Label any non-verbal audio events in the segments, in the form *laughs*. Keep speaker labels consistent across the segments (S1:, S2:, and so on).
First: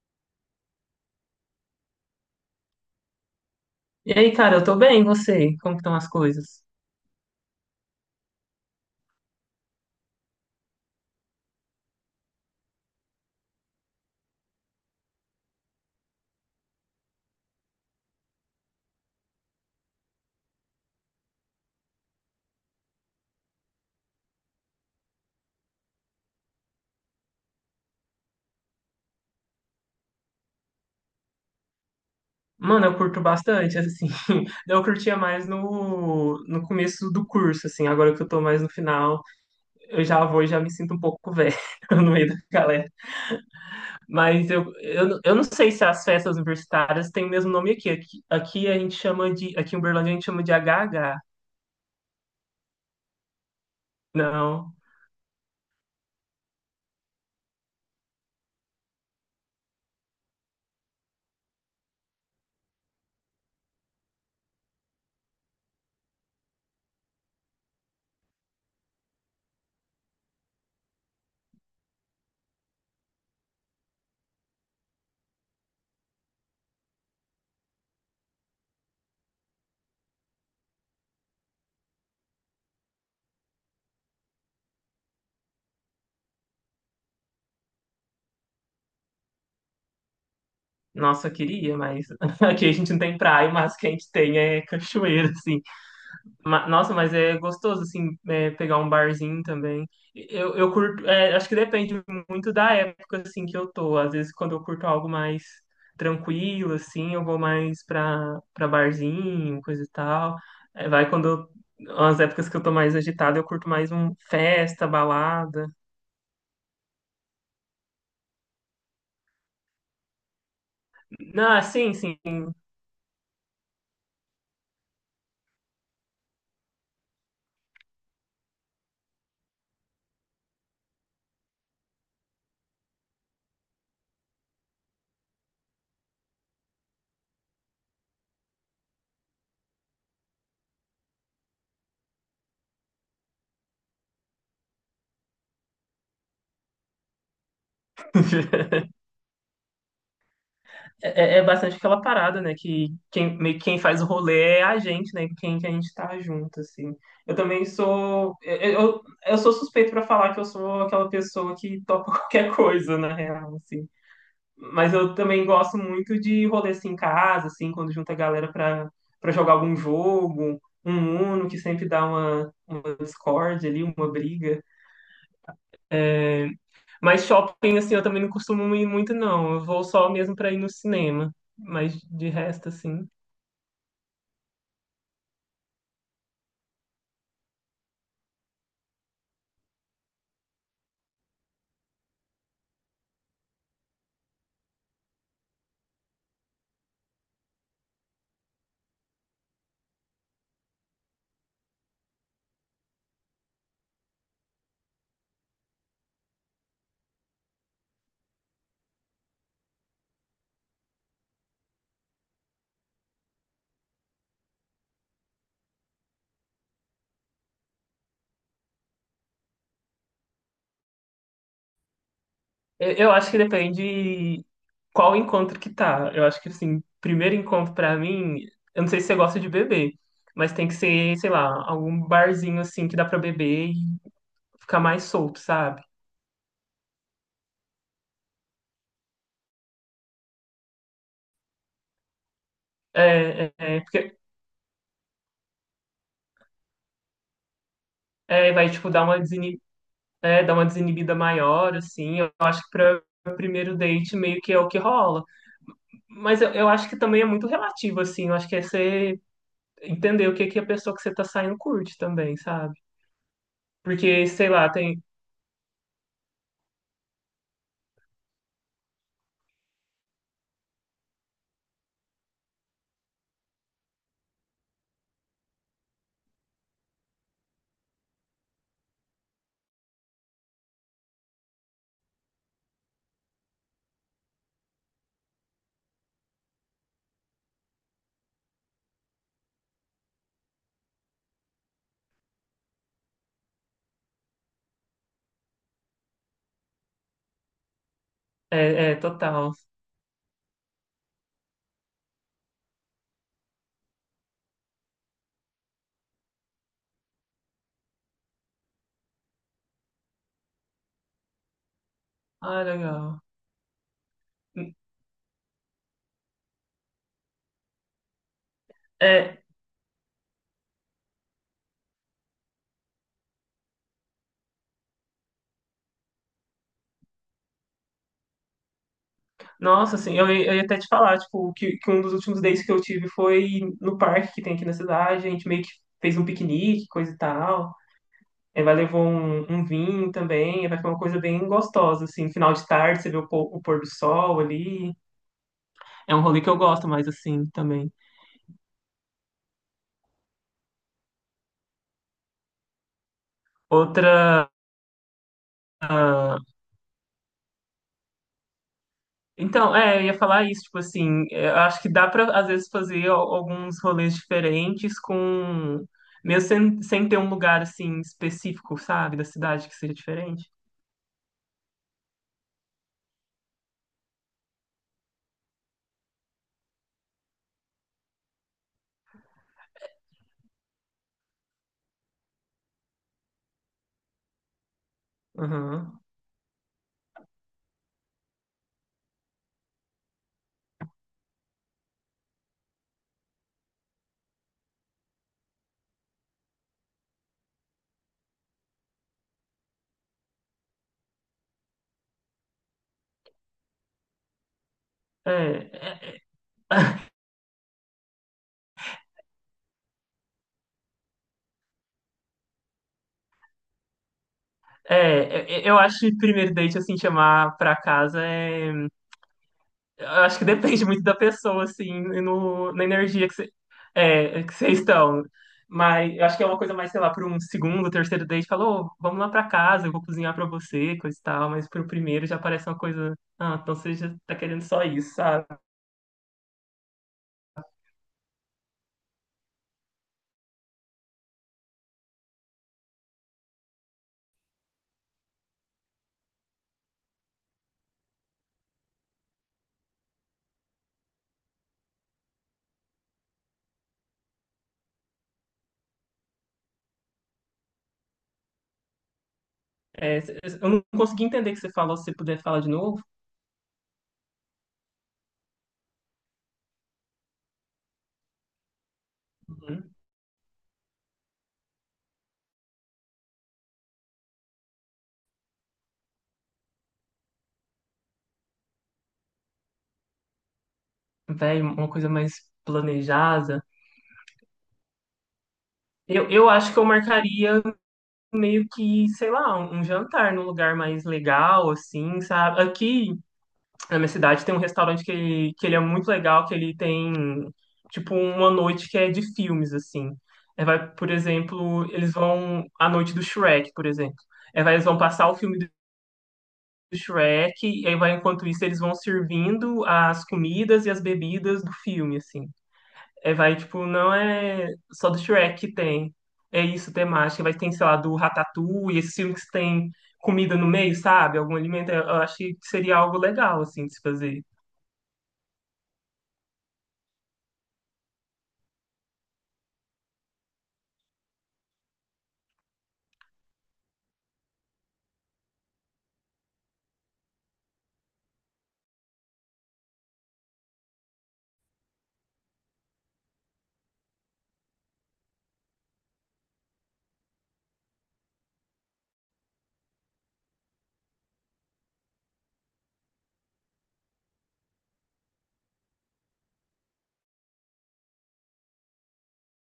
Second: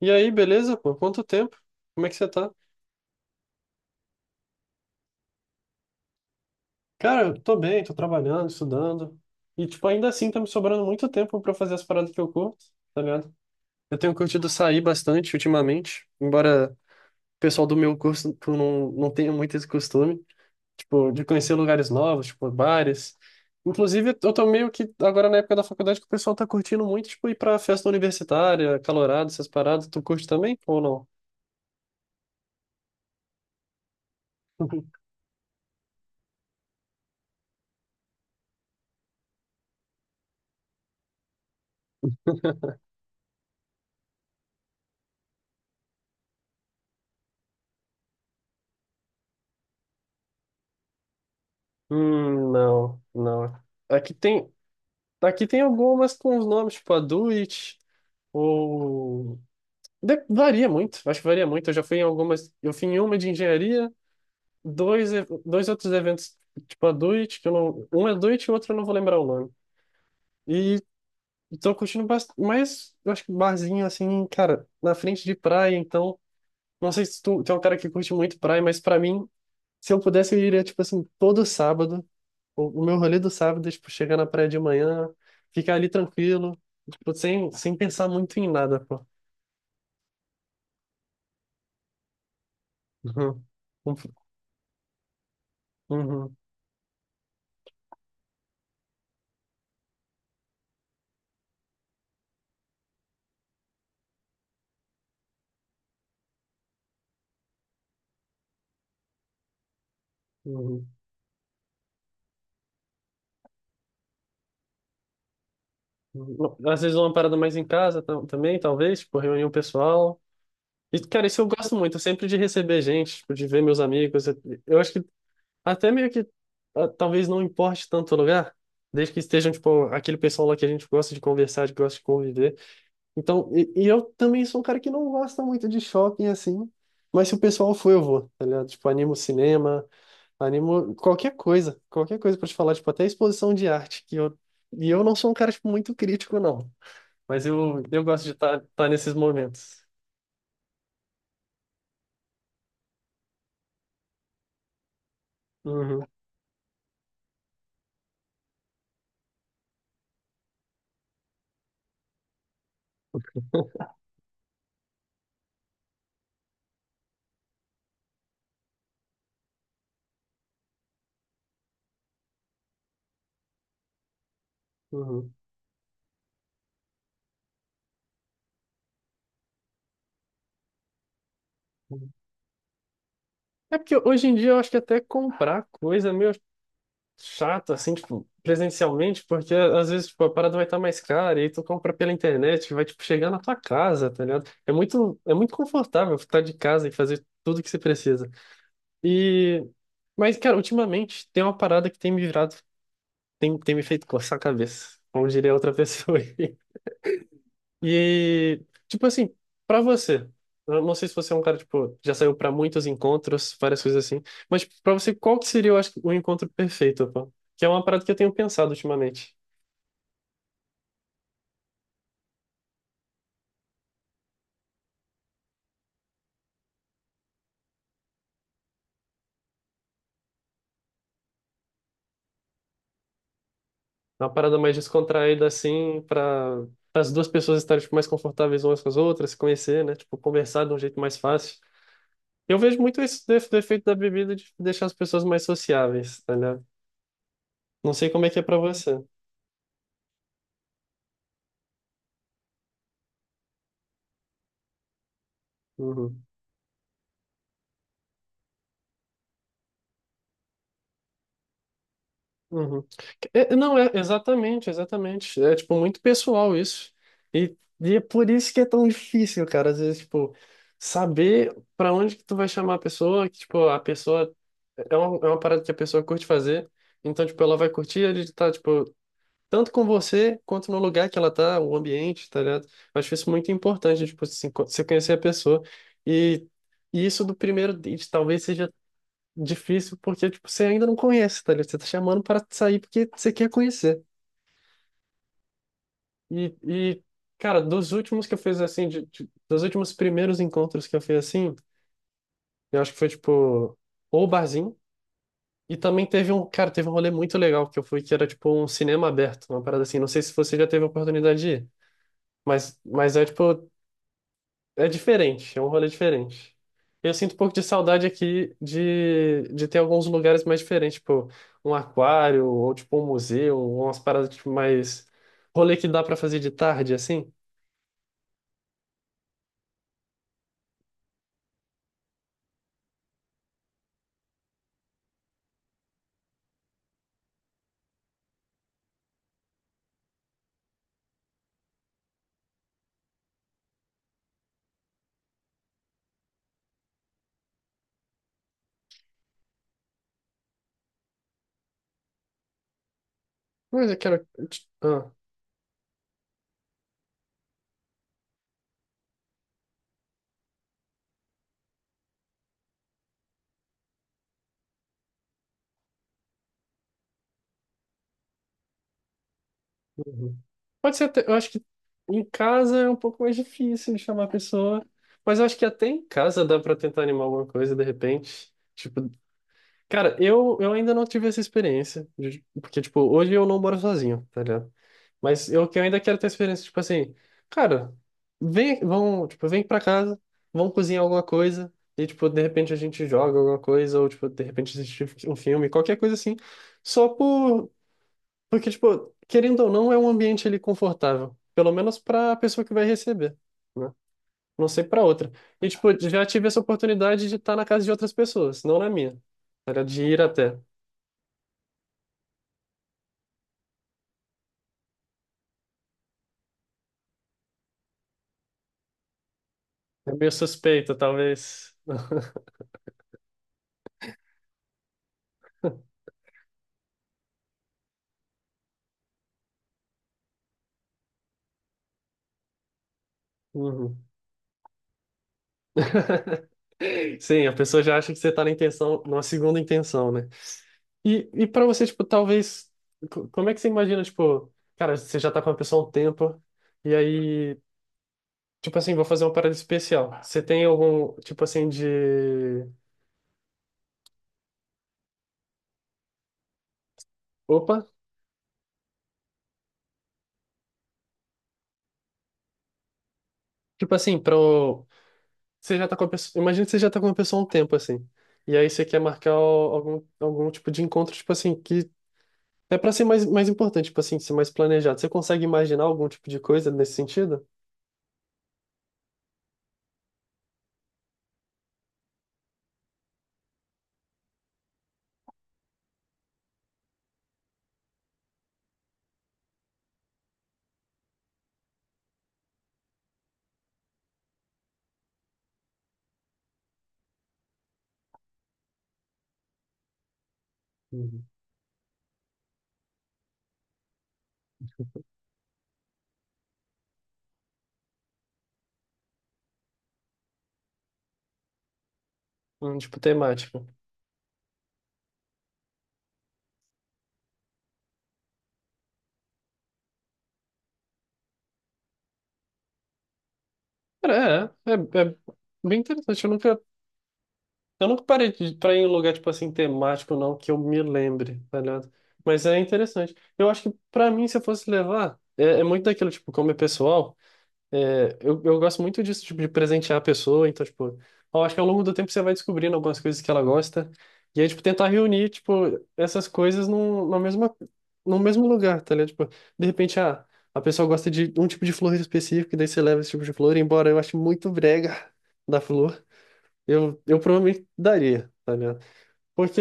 S1: E aí, beleza, pô? Quanto tempo? Como é que você tá?
S2: E aí, cara, eu tô bem, e você? Como que estão as coisas?
S1: Cara, eu tô bem, tô trabalhando, estudando. E, tipo, ainda assim tá me sobrando muito tempo pra fazer as paradas que eu curto, tá ligado? Eu tenho curtido sair bastante ultimamente, embora o pessoal do meu curso tu não tenha muito esse costume, tipo, de conhecer lugares novos, tipo, bares. Inclusive, eu tô meio que agora na época da faculdade que o pessoal tá curtindo muito, tipo, ir pra festa universitária, calorado, essas paradas. Tu curte também ou não?
S2: Mano, eu curto bastante, assim. *laughs* Eu
S1: *laughs*
S2: curtia mais no começo do curso, assim. Agora que eu tô mais no final, eu já vou e já me sinto um pouco velho *laughs* no meio da galera. Mas eu não sei se as festas universitárias têm o mesmo nome aqui. Aqui a gente chama de... Aqui em Uberlândia a gente chama de HH.
S1: Não, não. Aqui tem,
S2: Não...
S1: Aqui tem algumas com os nomes, tipo a Do It, ou. Varia muito, acho que varia muito. Eu já fui em algumas. Eu fui em uma de engenharia, dois outros eventos, tipo a Do It, que eu não. Um é Do It e o outro eu não vou lembrar o nome. E tô curtindo bastante. Mas eu acho que barzinho, assim, cara, na frente de praia, então. Não sei se tu é um cara que curte muito praia, mas pra mim, se eu pudesse, eu iria, tipo assim, todo sábado. O meu rolê do sábado é, tipo, chegar na praia de manhã, ficar ali tranquilo, tipo, sem pensar muito em nada, pô.
S2: Nossa, eu queria, mas *laughs* aqui a gente não tem
S1: Uhum.
S2: praia, mas o que a gente
S1: *laughs*
S2: tem é cachoeira, assim.
S1: Uhum.
S2: Nossa, mas é gostoso, assim, é, pegar um barzinho também. Eu curto, é, acho que depende muito da época, assim, que eu tô. Às vezes, quando eu curto algo mais tranquilo, assim, eu vou mais pra barzinho, coisa e tal.
S1: Uhum.
S2: É, vai quando eu, as épocas que eu tô mais agitado, eu curto mais um festa, balada.
S1: Uhum. Às vezes é uma parada mais em casa tam- também, talvez, tipo, reunião pessoal. E, cara, isso eu
S2: Não,
S1: gosto
S2: sim,
S1: muito,
S2: sim.
S1: sempre de receber gente, tipo, de ver meus amigos. Eu acho que até meio que ah, talvez não importe tanto o lugar, desde que estejam, tipo, aquele pessoal lá que a gente gosta de conversar, que gosta de conviver. Então, e eu também sou um cara que não gosta muito de shopping assim, mas se o pessoal for, eu vou, tá ligado? Tipo, animo cinema, animo qualquer coisa pra te falar, tipo, até exposição de arte, que eu, e eu não sou um cara, tipo, muito crítico, não, mas eu gosto de estar tá,
S2: *laughs*
S1: tá nesses momentos.
S2: É, é bastante aquela parada, né? Que quem, meio que quem faz o rolê é a gente, né? Quem que a gente
S1: Uhum,
S2: tá junto, assim. Eu também sou. Eu sou suspeito pra falar que eu sou aquela pessoa que topa *laughs* qualquer coisa, na real, assim. Mas eu também gosto muito de rolê assim em casa, assim, quando junta a galera pra jogar algum jogo, um Uno, que sempre dá uma discórdia ali, uma briga.
S1: uhum.
S2: Mas shopping, assim, eu também não costumo ir muito, não. Eu vou só mesmo pra ir no cinema. Mas
S1: Uhum.
S2: de resto, assim.
S1: É porque hoje em dia eu acho que até comprar coisa, meu. Chato, assim, tipo, presencialmente, porque às vezes, tipo, a parada vai estar mais cara, e aí tu compra pela internet, que vai, tipo, chegar na tua casa, tá ligado? É muito confortável ficar de casa e fazer tudo que você precisa. E... Mas, cara, ultimamente tem uma parada que tem me virado, tem me feito coçar a cabeça, como diria outra pessoa. *laughs* E, tipo assim, pra você, eu não sei se você é um cara, tipo, já saiu pra muitos encontros, várias coisas assim, mas tipo, pra você, qual que seria, eu acho, o encontro perfeito, pô? Que é uma parada que eu tenho pensado ultimamente.
S2: Eu acho que depende qual encontro que tá. Eu acho que, assim, primeiro encontro pra mim, eu não sei se você gosta de beber, mas tem que ser, sei lá, algum barzinho, assim, que dá pra beber e
S1: É uma parada mais
S2: ficar mais solto,
S1: descontraída,
S2: sabe?
S1: assim, pra as duas pessoas estarem, tipo, mais confortáveis umas com as outras, se conhecer, né? Tipo, conversar de um jeito mais fácil. Eu vejo muito esse def- defeito da
S2: Porque
S1: bebida de deixar as pessoas mais sociáveis, tá ligado? Não sei como é que é
S2: é,
S1: pra
S2: vai, tipo,
S1: você.
S2: dar uma é, dar uma desinibida maior, assim. Eu acho que pra primeiro date meio que é o que rola.
S1: Uhum.
S2: Mas eu acho que também é muito relativo, assim. Eu acho que é você entender o que que a pessoa que você tá saindo curte também, sabe?
S1: Uhum. É, não, é
S2: Porque, sei
S1: exatamente,
S2: lá, tem...
S1: exatamente. É tipo muito pessoal isso. E, e é por isso que é tão difícil, cara. Às vezes, tipo, saber pra onde que tu vai chamar a pessoa, que tipo, a pessoa é uma parada que a pessoa curte fazer. Então, tipo, ela vai curtir ele tá, tipo, tanto com você quanto no lugar que ela tá, o ambiente, tá ligado? Eu acho isso muito importante, tipo, assim, você conhecer a pessoa. E, e isso do primeiro date talvez seja difícil porque, tipo, você ainda não conhece, tá ligado? Você tá chamando para sair porque você quer conhecer. E cara, dos últimos que eu fiz assim,
S2: É, é, total.
S1: dos últimos primeiros encontros que eu fiz assim, eu acho que foi, tipo, ou barzinho. E também teve um, cara, teve um rolê muito legal que eu fui, que era, tipo, um cinema aberto, uma parada assim. Não sei se você já teve a oportunidade de ir,
S2: Ah,
S1: mas
S2: legal.
S1: é, tipo, é diferente, é um rolê diferente. Eu sinto um pouco de saudade aqui de,
S2: É,
S1: de ter alguns lugares mais diferentes, tipo um aquário, ou tipo um museu, ou umas paradas tipo, mais. Rolê que dá pra fazer de tarde, assim.
S2: nossa, assim, eu ia até te falar, tipo, que um dos últimos dates que eu tive foi no parque que tem aqui na cidade, a gente meio que fez um piquenique, coisa e tal. Aí vai levar um vinho também, aí vai ficar uma coisa bem gostosa, assim, final de tarde, você vê o pôr do sol ali. É um rolê que eu gosto mais, assim, também.
S1: Mas eu quero.
S2: Outra.
S1: Ah,
S2: Então, é, eu ia falar isso, tipo assim, é, eu acho que dá pra, às vezes, fazer alguns rolês diferentes com, mesmo sem ter um lugar, assim, específico, sabe, da cidade que seja
S1: uhum.
S2: diferente.
S1: Pode ser até. Eu acho que em casa é um pouco mais difícil de chamar a pessoa, mas eu acho que até em casa dá pra tentar animar alguma coisa de repente. Tipo, cara, eu ainda não tive essa experiência, de- porque, tipo, hoje eu não moro sozinho, tá ligado? Mas eu que eu ainda
S2: Uhum.
S1: quero ter experiência, tipo assim, cara, vem, vão, tipo, vem pra casa, vão cozinhar alguma coisa, e, tipo, de repente a gente joga alguma coisa, ou, tipo, de repente assiste um filme, qualquer coisa assim, só por, porque, tipo, querendo ou não, é um ambiente ali confortável, pelo menos pra pessoa que vai receber, né? Não sei pra outra. E,
S2: É,
S1: tipo, já tive essa
S2: é, *laughs*
S1: oportunidade de estar na casa de outras pessoas, não na minha, era de ir até.
S2: é, eu acho que primeiro date, assim, chamar pra casa é. Eu
S1: É meio
S2: acho que depende
S1: suspeito,
S2: muito da pessoa,
S1: talvez.
S2: assim,
S1: *laughs*
S2: e no, na energia que você é, que vocês estão. Mas eu acho que é uma coisa mais, sei lá, para um segundo, terceiro date, falou: "Ô, vamos lá para casa, eu vou cozinhar para você, coisa e tal." Mas pro primeiro já parece uma coisa, ah, então você
S1: Uhum.
S2: já tá querendo só isso, sabe?
S1: Sim, a pessoa já acha que você tá na intenção, numa segunda intenção, né? E para você, tipo, talvez. Como é que você imagina, tipo, cara, você já tá com a pessoa há um tempo, e aí, tipo assim, vou fazer uma parada especial. Você tem algum, tipo assim, de. Opa!
S2: É, eu não consegui entender o que você falou, se você puder falar de novo.
S1: Tipo assim, pro. Você já tá com a pessoa. Imagina que você já tá com a pessoa há um tempo, assim. E aí você quer marcar o-
S2: Uhum.
S1: algum, algum tipo de encontro, tipo assim, que é para ser mais, mais importante, tipo assim, ser mais planejado. Você consegue imaginar algum tipo de coisa nesse sentido?
S2: Véi, uma coisa mais planejada. Eu acho que eu marcaria meio que, sei lá, um jantar num lugar mais legal, assim, sabe? Aqui na minha cidade tem um restaurante que ele é muito legal, que ele tem tipo uma noite que é de filmes, assim. É, vai, por
S1: Uhum.
S2: exemplo, eles vão a noite do Shrek, por exemplo. É, vai, eles vão passar o filme do Shrek, e aí vai, enquanto isso, eles vão servindo as comidas e as bebidas do filme, assim.
S1: Tipo
S2: É, vai,
S1: temática.
S2: tipo, não é só do Shrek que tem. É isso, temática. Vai tem sei lá, do Ratatouille, esses filmes que tem comida no meio, sabe? Algum alimento. Eu acho que seria algo legal, assim, de se fazer.
S1: Cara, É bem interessante. Eu nunca parei pra ir em um lugar, tipo assim, temático, não, que eu me lembre, tá ligado? Mas é interessante. Eu acho que pra mim, se eu fosse levar, é muito daquilo, tipo, como é pessoal. É, eu gosto muito disso, tipo, de presentear a pessoa, então, tipo, eu acho que ao longo do tempo você vai descobrindo algumas coisas que ela gosta, e aí, tipo, tentar reunir, tipo, essas coisas no mesmo lugar, tá ligado? Tipo, de repente, ah, a pessoa gosta de um tipo de flor específico, e daí você leva esse tipo de flor, embora eu ache muito brega *laughs* da flor, eu provavelmente daria, tá ligado? Porque,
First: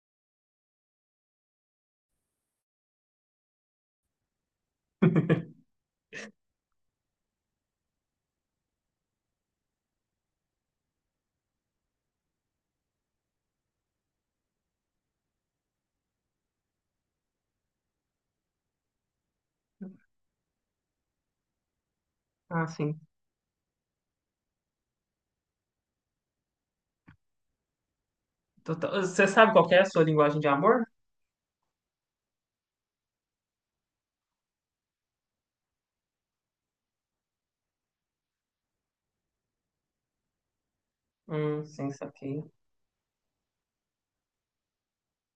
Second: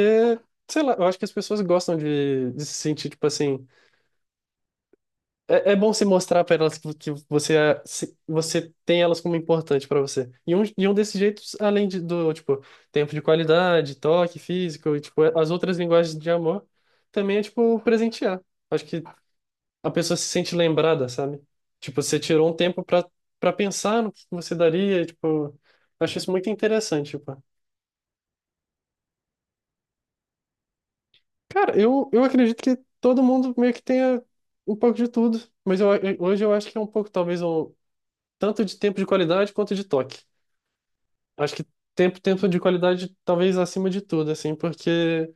S1: sei lá, eu acho que as pessoas gostam de se sentir, tipo assim,
S2: *laughs*
S1: é bom se mostrar para elas que você, você tem elas como importante para você. E um desses jeitos, além do, tipo, tempo de qualidade, toque físico, e, tipo, as outras linguagens de amor, também é, tipo, presentear. Acho que a pessoa se sente lembrada, sabe? Tipo, você tirou um
S2: Ah,
S1: tempo
S2: sim.
S1: para pensar no que você daria, e, tipo, acho isso muito interessante, tipo.
S2: Total. Você sabe qual que é a sua linguagem de amor?
S1: Cara, eu acredito que todo mundo meio que tenha um pouco de tudo, mas hoje eu acho que é um pouco, talvez, um tanto de tempo de qualidade quanto de toque. Acho que
S2: Sim,
S1: tempo,
S2: saquei.
S1: tempo de qualidade talvez acima de tudo, assim, porque,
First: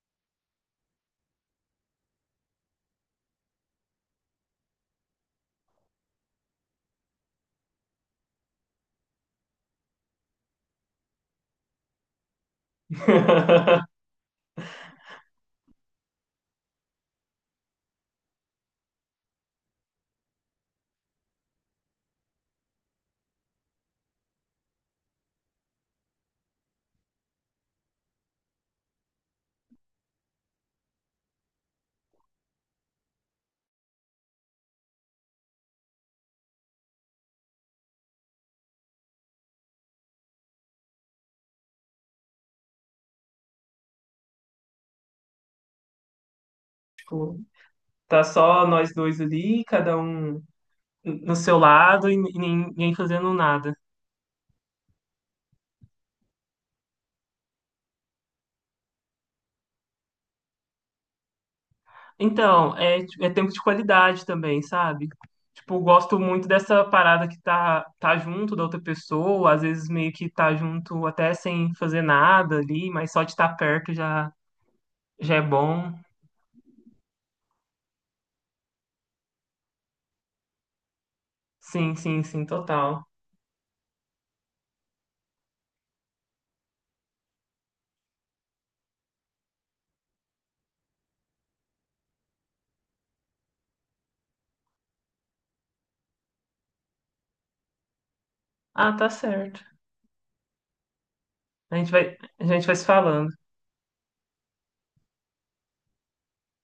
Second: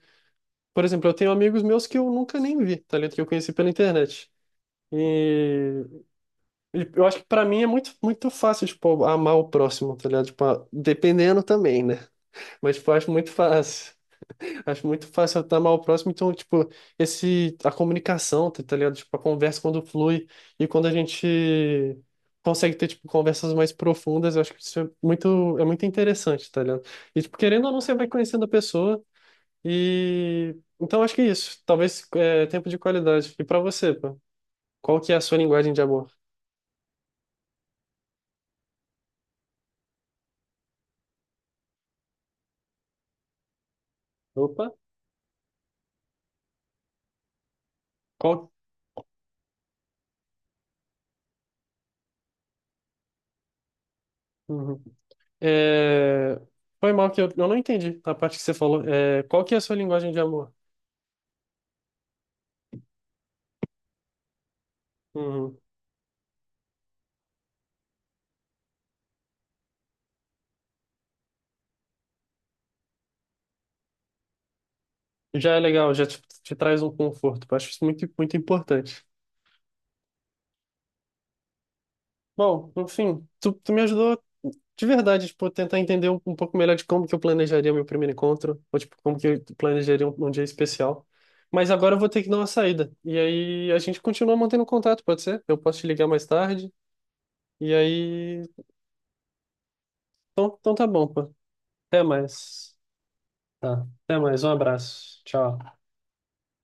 S1: por exemplo, eu tenho amigos meus que eu nunca nem vi, tá ligado? Que eu conheci pela internet. E, e eu acho que pra mim é muito, muito fácil, tipo, amar o próximo, tá ligado? Tipo, dependendo também, né? Mas, tipo, eu acho muito fácil.
S2: *laughs*
S1: Acho muito fácil estar mal próximo, então, tipo, esse, a comunicação, tá ligado? Tipo, a conversa quando flui e quando a gente consegue ter, tipo, conversas mais profundas, eu acho que isso é muito interessante, tá ligado? E, tipo, querendo ou não, você vai conhecendo a pessoa e... Então, acho que é isso. Talvez, é, tempo de qualidade. E pra você, pô, qual que é a sua linguagem de amor? Opa,
S2: Tipo, tá
S1: qual...
S2: só nós dois ali, cada um no seu lado e ninguém fazendo nada.
S1: Uhum. É... Foi mal que eu não entendi a parte que você falou. É, qual que é a sua linguagem de amor?
S2: Então, é, é tempo de qualidade também, sabe?
S1: Uhum.
S2: Tipo, gosto muito dessa parada que tá junto da outra pessoa, às vezes meio que tá junto até sem fazer nada ali, mas só de estar perto já, já é
S1: Já é
S2: bom.
S1: legal, já te traz um conforto. Eu acho isso muito, muito importante.
S2: Sim, sim, sim,
S1: Bom,
S2: total.
S1: enfim, tu me ajudou de verdade, tipo, a tentar entender um, pouco melhor de como que eu planejaria meu primeiro encontro, ou tipo, como que eu planejaria um dia especial. Mas agora eu vou ter que dar uma saída. E aí a gente continua mantendo contato, pode ser? Eu posso te ligar mais tarde. E aí.
S2: Ah, tá certo.
S1: Então tá bom, pô. Até
S2: A gente vai
S1: mais.
S2: se falando.
S1: Tá. Até mais. Um abraço. Tchau.